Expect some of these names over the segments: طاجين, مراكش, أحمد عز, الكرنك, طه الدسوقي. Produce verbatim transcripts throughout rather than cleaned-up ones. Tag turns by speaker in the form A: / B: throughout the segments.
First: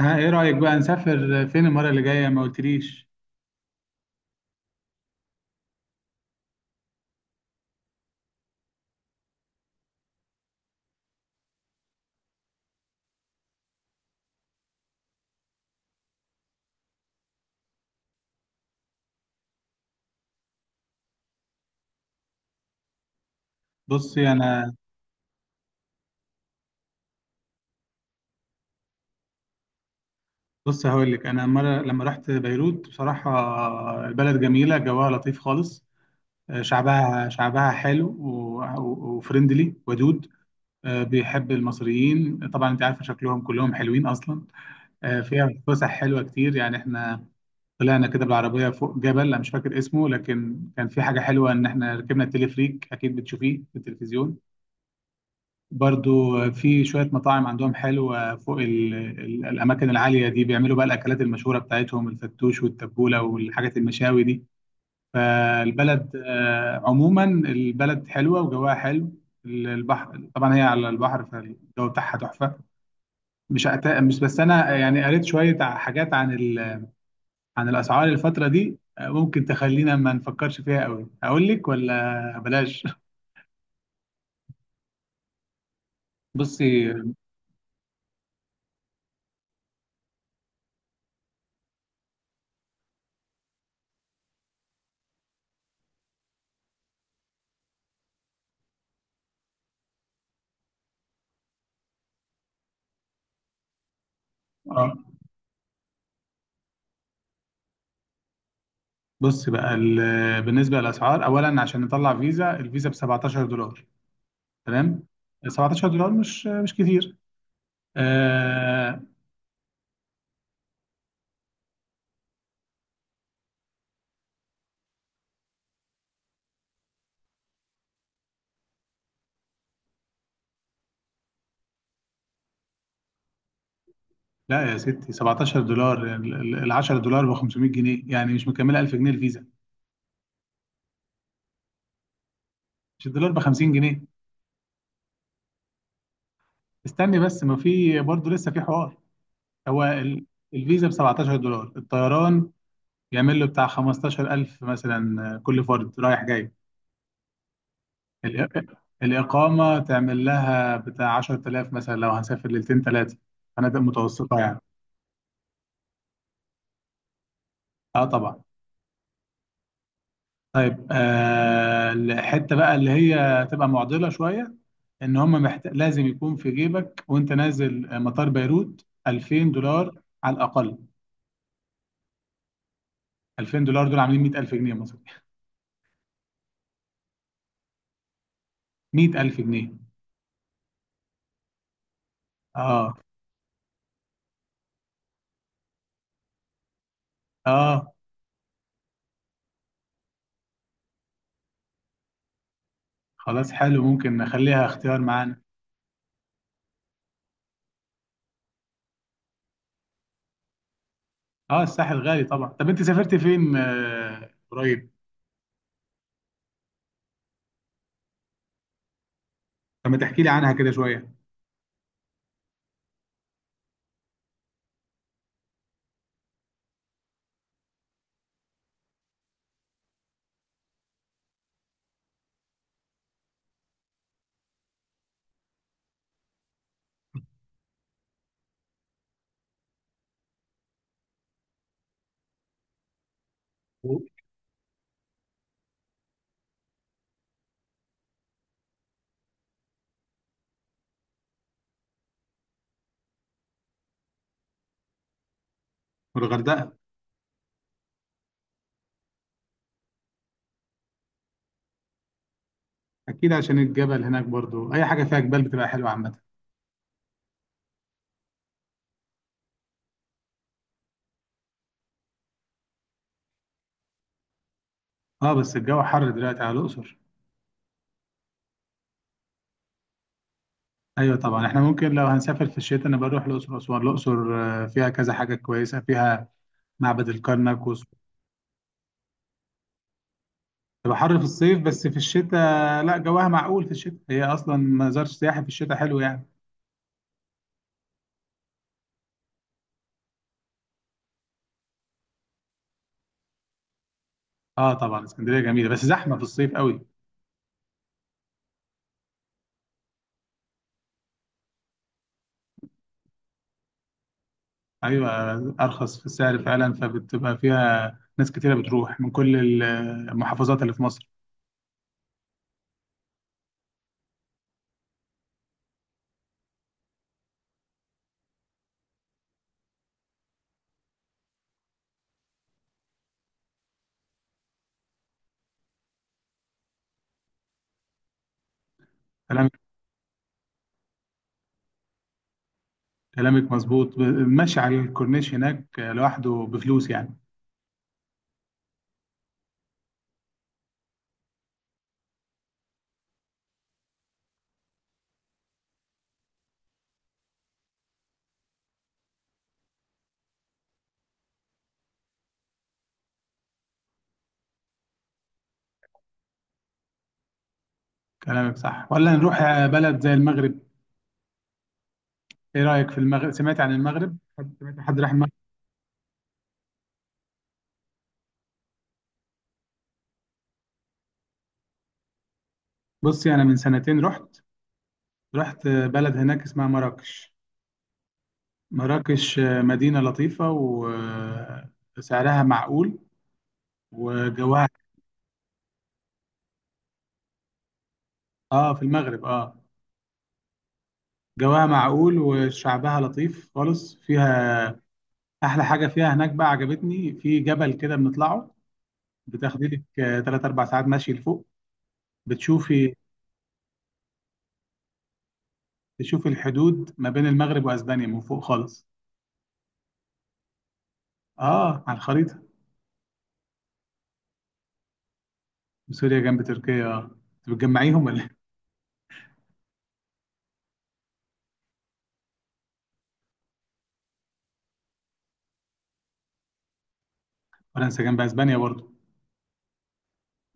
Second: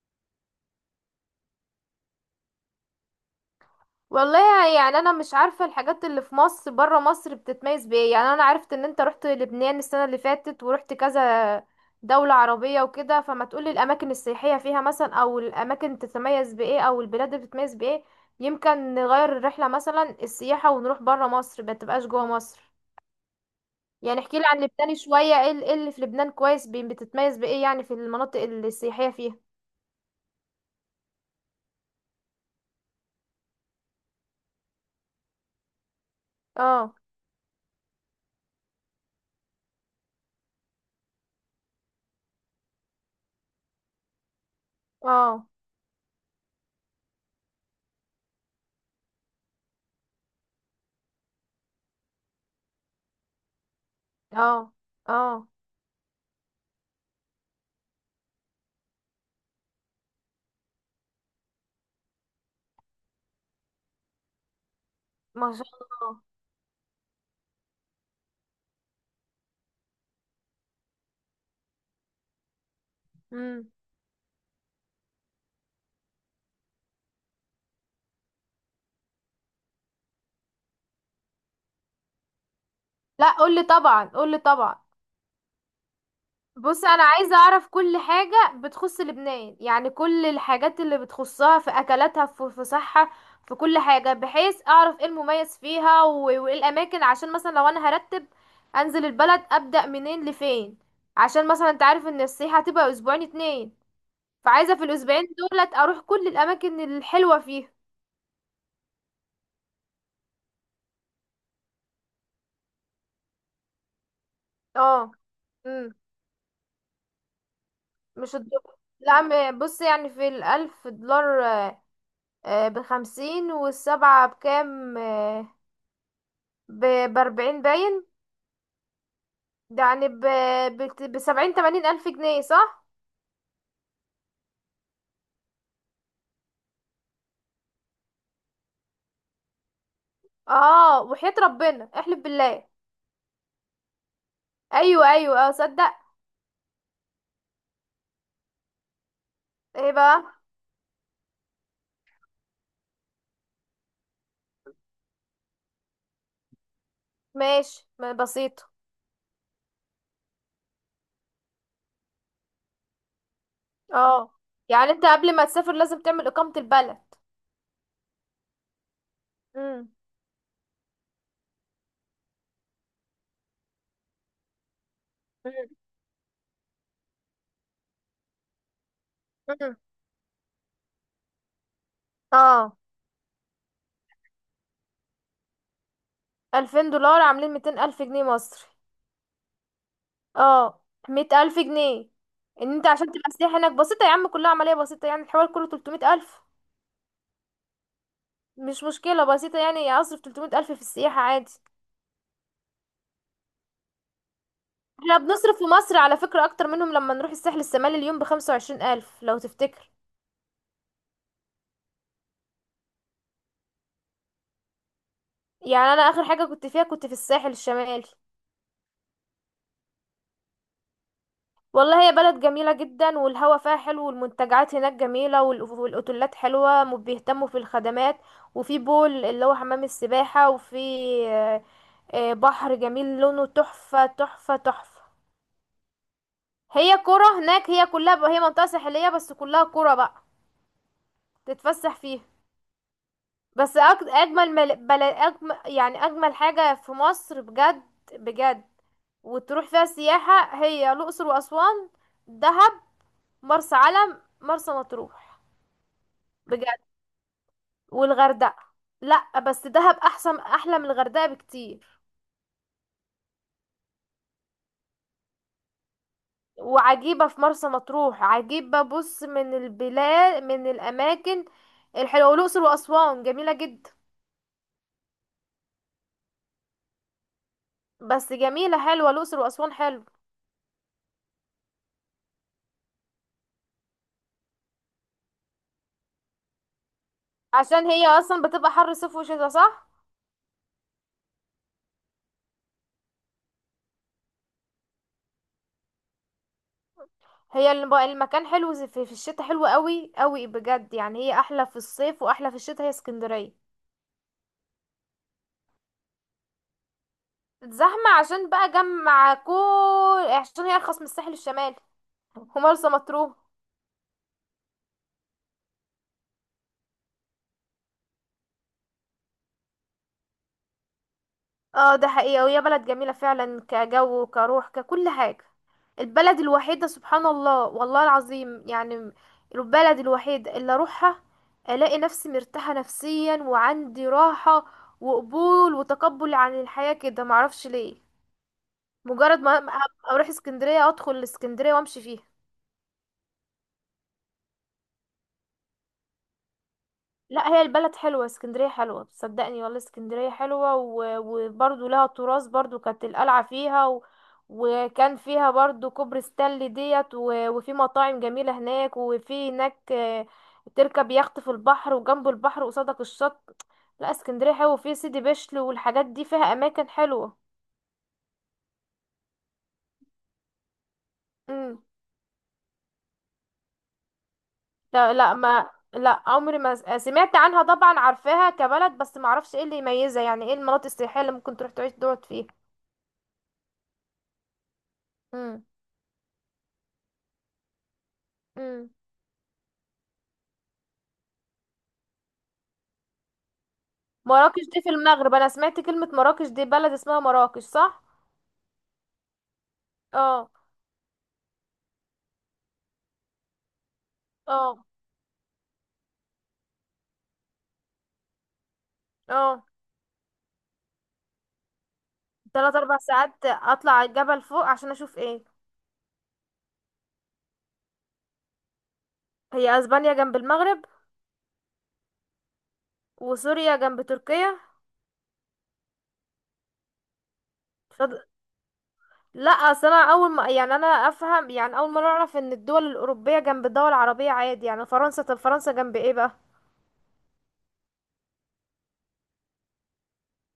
A: ها، ايه رأيك بقى نسافر فين المرة اللي جاية؟ ما قلتليش.
B: والله يعني انا مش عارفه الحاجات اللي في مصر بره مصر بتتميز بايه؟ يعني انا عرفت ان انت رحت لبنان السنه اللي فاتت ورحت كذا دوله عربيه وكده، فما تقولي الاماكن السياحيه فيها مثلا، او الاماكن تتميز بايه، او البلاد اللي بتتميز بايه؟ يمكن نغير الرحله مثلا، السياحه ونروح بره مصر ما تبقاش جوه مصر. يعني
A: بصي
B: احكيلي عن
A: انا
B: لبنان شويه، ايه ال- إيه اللي في لبنان كويس، بي- بتتميز بايه يعني في المناطق السياحيه فيها؟
A: بص هقول لك، انا مرة لما رحت بيروت بصراحة البلد جميلة، جواها لطيف خالص. آه،
B: اه،
A: شعبها شعبها حلو و- وفريندلي ودود. آه، بيحب المصريين، طبعا انت عارفة شكلهم كلهم حلوين اصلا. آه،
B: اه،
A: فيها فسح حلوة كتير، يعني احنا طلعنا كده بالعربية فوق جبل، انا مش فاكر اسمه، لكن كان في حاجة حلوة ان احنا ركبنا التلفريك، اكيد بتشوفيه في التلفزيون.
B: اه، اه،
A: برضو في شوية مطاعم عندهم حلوة فوق ال ال الأماكن العالية دي، بيعملوا بقى الأكلات المشهورة بتاعتهم، الفتوش والتبولة والحاجات المشاوي دي.
B: ما شاء
A: فالبلد،
B: الله.
A: آه، عموما البلد حلوة وجواها حلو. ال- البحر طبعا هي على البحر، فالجو بتاعها تحفة.
B: إمم.
A: مش أت- مش بس أنا، يعني قريت شوية ع- حاجات عن ال عن الأسعار الفترة دي، آه، ممكن تخلينا ما نفكرش فيها قوي. أقول لك ولا بلاش؟
B: لا قولي طبعا، قولي طبعا. بص،
A: بصي.
B: انا عايزه اعرف كل حاجه بتخص لبنان، يعني كل الحاجات اللي بتخصها، في اكلاتها، في في صحه، في كل حاجه، بحيث اعرف ايه المميز فيها، و- وايه الاماكن، عشان مثلا لو انا هرتب انزل البلد ابدا منين لفين، عشان مثلا انت عارف ان السياحه هتبقى اسبوعين اتنين، فعايزه في
A: آه.
B: الاسبوعين دولت اروح كل الاماكن الحلوه فيها.
A: بص بقى، ال- بالنسبه للاسعار، اولا عشان نطلع فيزا، الفيزا ب سبعتاشر دولار.
B: اه.
A: تمام. 17
B: امم
A: دولار مش مش كتير.
B: مش الدولار؟
A: آه.
B: لا، م- بص، يعني في الالف دولار آه بخمسين، والسبعة بكام؟ آه ب- بأربعين باين، ده يعني ب بت- بسبعين تمانين ألف جنيه، صح؟
A: لا يا ستي، سبعتاشر دولار، ال عشرة دولار ب خمسمائة جنيه، يعني مش مكمله ألف جنيه الفيزا.
B: اه، وحياة ربنا احلف بالله.
A: مش الدولار ب خمسين جنيه؟
B: أيوة أيوة، اه، صدق.
A: استني بس، ما في برضه لسه في حوار. هو
B: ايه
A: ال-
B: بقى؟
A: الفيزا ب سبعتاشر دولار، الطيران يعمل له بتاع خمستاشر ألف مثلا، آه، كل فرد رايح جاي.
B: ماشي، ما بسيطة.
A: الإق- الإقامة تعمل لها بتاع عشر آلاف مثلا، لو هنسافر ليلتين ثلاثة. فنادق
B: اه،
A: متوسطة يعني.
B: يعني انت قبل ما تسافر لازم تعمل إقامة البلد.
A: اه طبعا.
B: مم.
A: طيب، آه الحتة بقى اللي هي تبقى معضلة شوية، ان هم محت...
B: مم.
A: لازم يكون في جيبك وانت نازل آه، مطار بيروت 2000
B: مم.
A: دولار على الأقل.
B: اه.
A: ألفين دولار دول عاملين مية ألف جنيه مصري.
B: ألفين دولار عاملين ميتين ألف جنيه مصري.
A: مية ألف جنيه.
B: اه. مية ألف جنيه. ان انت
A: اه.
B: عشان تبقى سياح هناك بسيطة يا عم، كلها عملية بسيطة، يعني الحوار كله تلتمية ألف،
A: اه،
B: مش مشكلة بسيطة، يعني اصرف ثلاثمية ألف في السياحة عادي.
A: خلاص حلو، ممكن نخليها اختيار
B: احنا
A: معانا.
B: بنصرف في مصر على فكرة أكتر منهم لما نروح الساحل الشمالي، اليوم بخمسة وعشرين ألف لو تفتكر.
A: اه الساحل غالي طبعا. طب انت سافرت فين آه قريب؟
B: يعني أنا آخر حاجة كنت فيها كنت في الساحل الشمالي.
A: طب ما تحكي لي عنها كده شوية.
B: والله، هي بلد جميلة جدا، والهوا فيها حلو، والمنتجعات هناك جميلة، وال- والأوتيلات حلوة، وبيهتموا في الخدمات، وفي بول اللي هو حمام السباحة، وفي آه، آه، بحر جميل لونه تحفة تحفة تحفة. هي كرة هناك، هي كلها، هي منطقة ساحلية بس كلها كرة بقى تتفسح فيها. بس أج... اجمل مل... بل... أجمل... يعني اجمل حاجة في مصر بجد، بجد. وتروح فيها سياحة، هي الاقصر واسوان، دهب، مرسى علم، مرسى مطروح،
A: والغردقة.
B: بجد. والغردقة. لا بس دهب احسن، احلى من الغردقة بكتير.
A: أكيد عشان الجبل هناك، برضو أي حاجة فيها جبال بتبقى حلوة عامة.
B: وعجيبة في مرسى مطروح، عجيبة بص من البلاد، من الاماكن الحلوة، والاقصر واسوان جميلة جدا.
A: أه بس الجو حر دلوقتي على الأقصر.
B: بس جميلة، حلوة الاقصر واسوان، حلو.
A: أيوة طبعا، إحنا ممكن لو هنسافر في الشتاء أنا بروح الأقصر وأسوان. الأقصر آه، فيها كذا حاجة كويسة، فيها معبد الكرنك وس-
B: عشان هي اصلا بتبقى حر صيف وشتا، صح؟
A: تبقى حر في الصيف، بس في الشتاء لا، جواها معقول في الشتاء، هي أصلا مزار سياحي، في الشتاء حلو يعني.
B: هي الم- المكان حلو، زي- في في الشتاء حلو قوي قوي بجد، يعني هي احلى في الصيف واحلى في الشتاء، هي اسكندرية.
A: أه طبعا، اسكندرية جميلة بس زحمة في الصيف قوي.
B: زحمة عشان بقى جمع كل، عشان هي ارخص من الساحل الشمالي ومرسى مطروح.
A: أيوة. أرخص في السعر فعلا، فبتبقى فيها ناس كتيرة بتروح من كل المحافظات اللي في مصر.
B: اه ده حقيقة، وهي بلد جميلة فعلا، كجو وكروح ككل حاجة، البلد الوحيدة سبحان الله، والله العظيم يعني البلد الوحيدة اللي اروحها الاقي نفسي مرتاحة نفسيا، وعندي راحة وقبول وتقبل عن الحياة كده، معرفش ليه. مجرد
A: كلام.
B: ما ما اروح اسكندرية، ادخل الاسكندرية وامشي فيها.
A: كلامك مظبوط. ب- ماشي على الكورنيش هناك لوحده بفلوس يعني.
B: لا هي البلد حلوة، اسكندرية حلوة، صدقني والله اسكندرية حلوة، و- وبرضو لها تراث، برضو كانت القلعة فيها، و... وكان فيها برضو كوبري ستانلي ديت، و... وفي مطاعم جميلة هناك، وفي هناك آه، تركب يخت في البحر، وجنب البحر قصادك الشط. لا اسكندرية حلوة، وفي سيدي بشر والحاجات دي، فيها اماكن حلوة.
A: كلامك صح، ولا نروح بلد زي المغرب؟
B: مم.
A: ايه رأيك في المغرب؟ سمعت عن المغرب؟ حد سمعت حد راح
B: لا
A: المغرب؟
B: لا، ما لا عمري ما س- سمعت عنها، طبعا عارفاها كبلد، بس ما اعرفش ايه اللي يميزها، يعني ايه المناطق السياحيه اللي ممكن تروح تعيش تقعد فيها.
A: بصي، انا من سنتين رحت.
B: امم
A: رحت بلد هناك اسمها مراكش.
B: امم
A: مراكش مدينة لطيفة، وسعرها معقول،
B: مراكش
A: وجواها.
B: دي في المغرب، انا سمعت كلمه مراكش دي، بلد اسمها مراكش صح؟
A: اه في المغرب اه.
B: اه.
A: جواها معقول، وشعبها لطيف خالص، فيها
B: اه.
A: احلى حاجة فيها هناك بقى عجبتني، في جبل كده بنطلعه،
B: اه.
A: بتاخدي لك تلات اربع ساعات مشي لفوق.
B: تلات
A: بتشوفي
B: اربع ساعات اطلع على الجبل فوق عشان اشوف ايه؟
A: تشوفي الحدود ما بين المغرب واسبانيا من فوق خالص.
B: هي اسبانيا جنب المغرب؟
A: اه على الخريطه.
B: وسوريا جنب تركيا.
A: سوريا جنب تركيا. آه. انت بتجمعيهم
B: فض...
A: ولا إيه؟
B: لا اصل انا اول ما، يعني انا افهم يعني اول ما اعرف ان الدول الاوروبيه جنب الدول العربيه عادي، يعني فرنسا، طب فرنسا جنب ايه بقى؟
A: فرنسا جنب اسبانيا برضه.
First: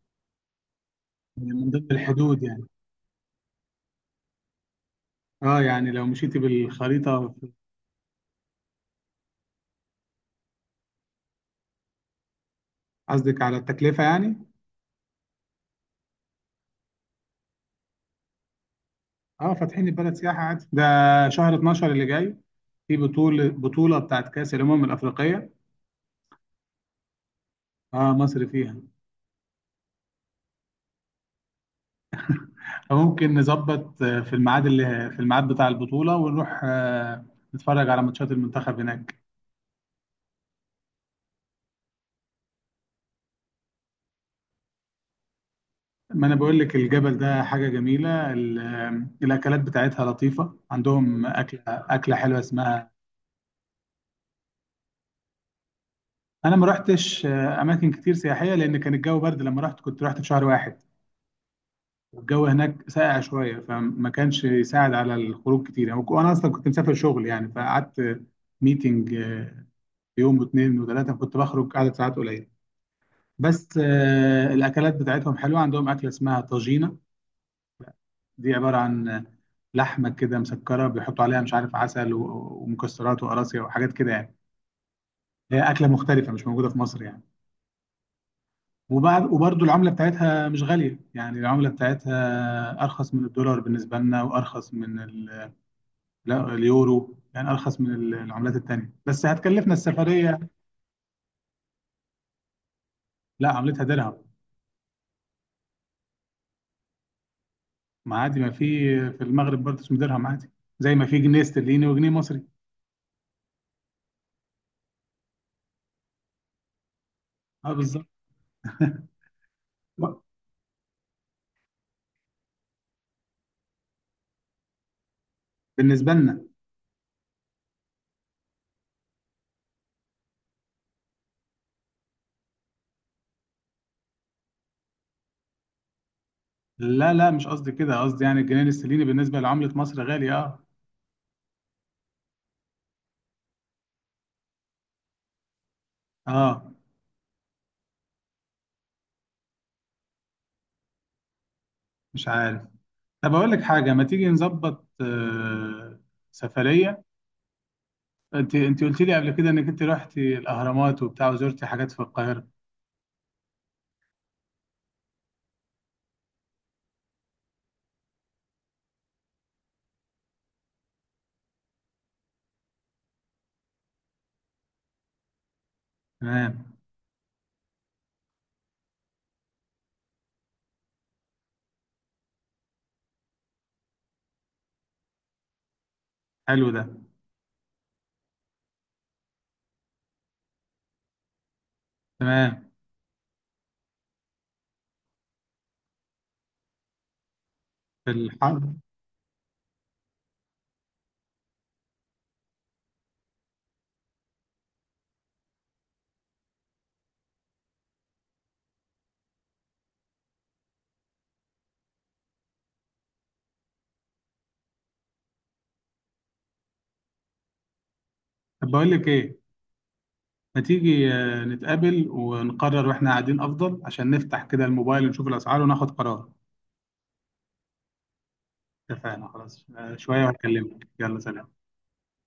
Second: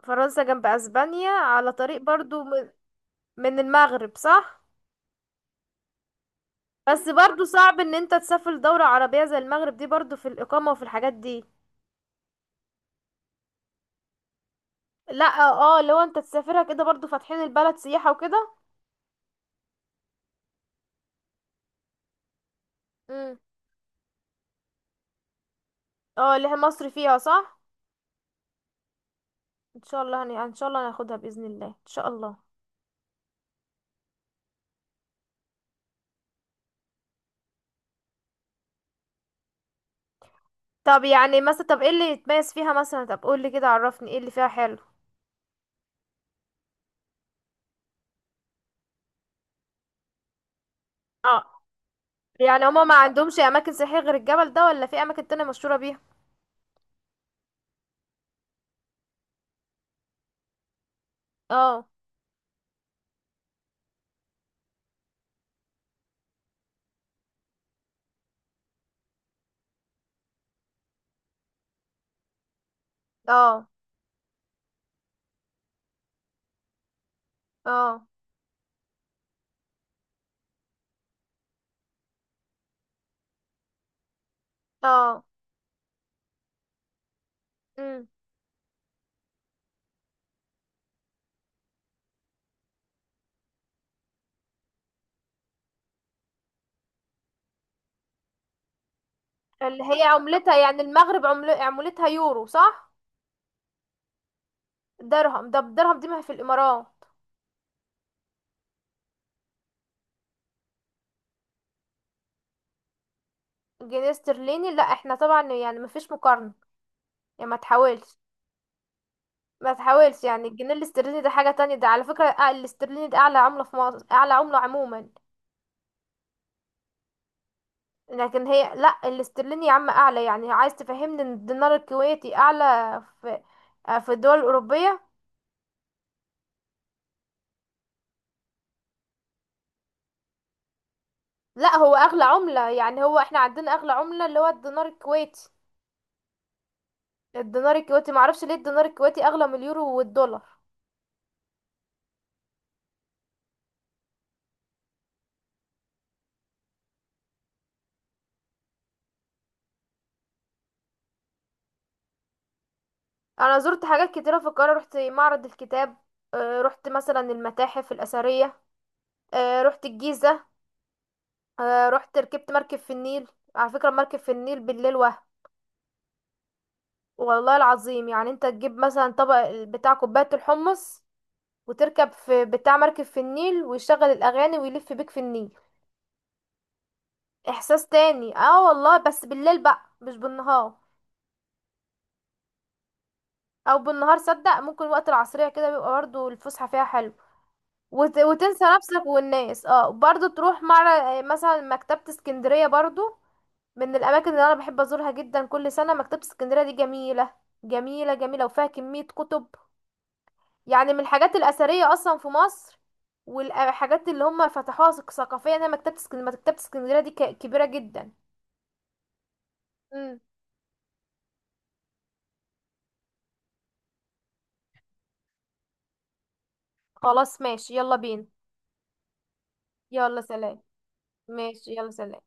B: فرنسا جنب اسبانيا
A: يعني من
B: على
A: ضمن
B: طريق
A: الحدود
B: برضو،
A: يعني.
B: م- من المغرب صح؟
A: اه يعني لو مشيتي
B: بس
A: بالخريطه.
B: برضو صعب ان انت تسافر دولة عربية زي المغرب دي، برضو في الاقامة وفي الحاجات دي.
A: قصدك على التكلفه يعني؟
B: لا اه، لو انت تسافرها كده برضو فاتحين البلد سياحة وكده.
A: اه فاتحين البلد سياحه عادي. ده شهر اتناشر اللي جاي في
B: امم
A: بطوله بطوله بتاعت كاس الامم الافريقيه.
B: اه اللي هي مصر فيها، صح؟
A: اه مصر فيها.
B: ان شاء الله هن... ان شاء الله هناخدها باذن الله ان شاء الله.
A: فممكن نظبط آه، في الميعاد، اللي في الميعاد بتاع البطوله، ونروح آه، نتفرج على ماتشات المنتخب هناك.
B: طب يعني مثلا، طب ايه اللي يتميز فيها مثلا، طب قول لي كده، عرفني ايه اللي فيها حلو.
A: ما انا بقول لك، الجبل ده حاجه جميله، ال- الاكلات بتاعتها لطيفه، عندهم
B: اه.
A: اكله اكله حلوه
B: يعني هما
A: اسمها.
B: ما عندهمش اماكن سياحية غير الجبل ده، ولا في اماكن تانية مشهورة بيها؟
A: انا ما رحتش آه، اماكن كتير سياحيه، لان كان الجو برد لما رحت، كنت رحت في شهر واحد.
B: اه.
A: والجو هناك ساقع شويه، فما كانش يساعد على الخروج كتير يعني، وانا اصلا كنت مسافر شغل يعني، فقعدت ميتنج، آه، يوم واثنين وثلاثه كنت بخرج عدد ساعات قليله.
B: اه.
A: بس آه، الاكلات بتاعتهم حلوه، عندهم اكله اسمها طاجينه،
B: اه.
A: دي عبارة عن لحمة كده مسكرة بيحطوا عليها مش عارف عسل و- ومكسرات وقراصية وحاجات كده يعني.
B: اه.
A: هي أكلة مختلفة مش موجودة في مصر يعني.
B: مم.
A: وبعد وبرضو العملة بتاعتها مش غالية يعني، العملة بتاعتها أرخص من الدولار بالنسبة لنا، وأرخص من ال- لا، اليورو يعني، أرخص من ال- العملات التانية، بس هتكلفنا
B: اللي هي
A: السفرية.
B: عملتها يعني المغرب عمل... عملتها يورو صح؟
A: لا عملتها درهم.
B: درهم؟ ده بالدرهم دي ما هي في الامارات؟
A: ما عادي، ما في، في المغرب برضه اسمه درهم عادي، زي ما في جنيه استرليني وجنيه مصري.
B: جنيه استرليني، لا احنا طبعا يعني ما فيش مقارنة، يعني ما
A: اه بالظبط.
B: تحاولش. ما تحاولش، يعني الجنيه الاسترليني ده حاجة تانية، ده على فكرة أع- الاسترليني ده اعلى عملة في مصر، اعلى عملة عموما.
A: بالنسبة لنا.
B: لكن هي، لا الاسترليني يا عم اعلى، يعني عايز تفهمني ان الدينار الكويتي اعلى في آه، في الدول الاوروبية؟
A: لا لا مش قصدي كده، قصدي يعني الجنيه الاسترليني بالنسبة لعملة مصر غالي، اه.
B: لا هو اغلى عملة، يعني هو احنا عندنا اغلى عملة اللي هو الدينار الكويتي.
A: اه.
B: الدينار الكويتي معرفش ليه الدينار الكويتي اغلى من اليورو والدولار.
A: مش عارف. طب اقول لك حاجة، ما تيجي نظبط آه سفرية، انت انت قلت لي قبل كده انك انت رحتي الاهرامات وبتاع، وزرتي حاجات في القاهرة.
B: انا زرت حاجات كتيره في القاهره، رحت معرض الكتاب، آه، رحت مثلا المتاحف الاثريه، آه، رحت الجيزه، آه، رحت ركبت مركب في النيل. على فكره مركب في النيل بالليل وهم،
A: تمام.
B: والله العظيم يعني انت تجيب مثلا طبق ال- بتاع كوبايه الحمص، وتركب في بتاع مركب في النيل، ويشغل الاغاني ويلف بيك في النيل،
A: حلو ده.
B: احساس تاني. اه والله بس بالليل بقى، مش بالنهار.
A: تمام.
B: او بالنهار صدق، ممكن وقت العصريه كده بيبقى برضه الفسحه فيها حلو،
A: في
B: وت... وتنسى
A: الحرب.
B: نفسك والناس. اه، برضو تروح مع مثلا مكتبة اسكندرية، برضو من الاماكن اللي انا بحب ازورها جدا كل سنة، مكتبة اسكندرية دي جميلة، جميلة، جميلة، وفيها كمية كتب، يعني من الحاجات الاثرية اصلا في مصر، والحاجات اللي هم فتحوها ثق- ثقافيا، هي مكتبة اسكندرية، مكتبة اسكندرية دي ك... كبيرة جدا.
A: طب بقول لك ايه،
B: مم.
A: ما تيجي آه، نتقابل ونقرر واحنا قاعدين، افضل عشان نفتح كده الموبايل ونشوف الاسعار وناخد قرار.
B: خلاص ماشي يلا بينا.
A: اتفقنا خلاص، آه،
B: يلا
A: شوية
B: سلام.
A: وهكلمك. يلا سلام.
B: ماشي يلا سلام.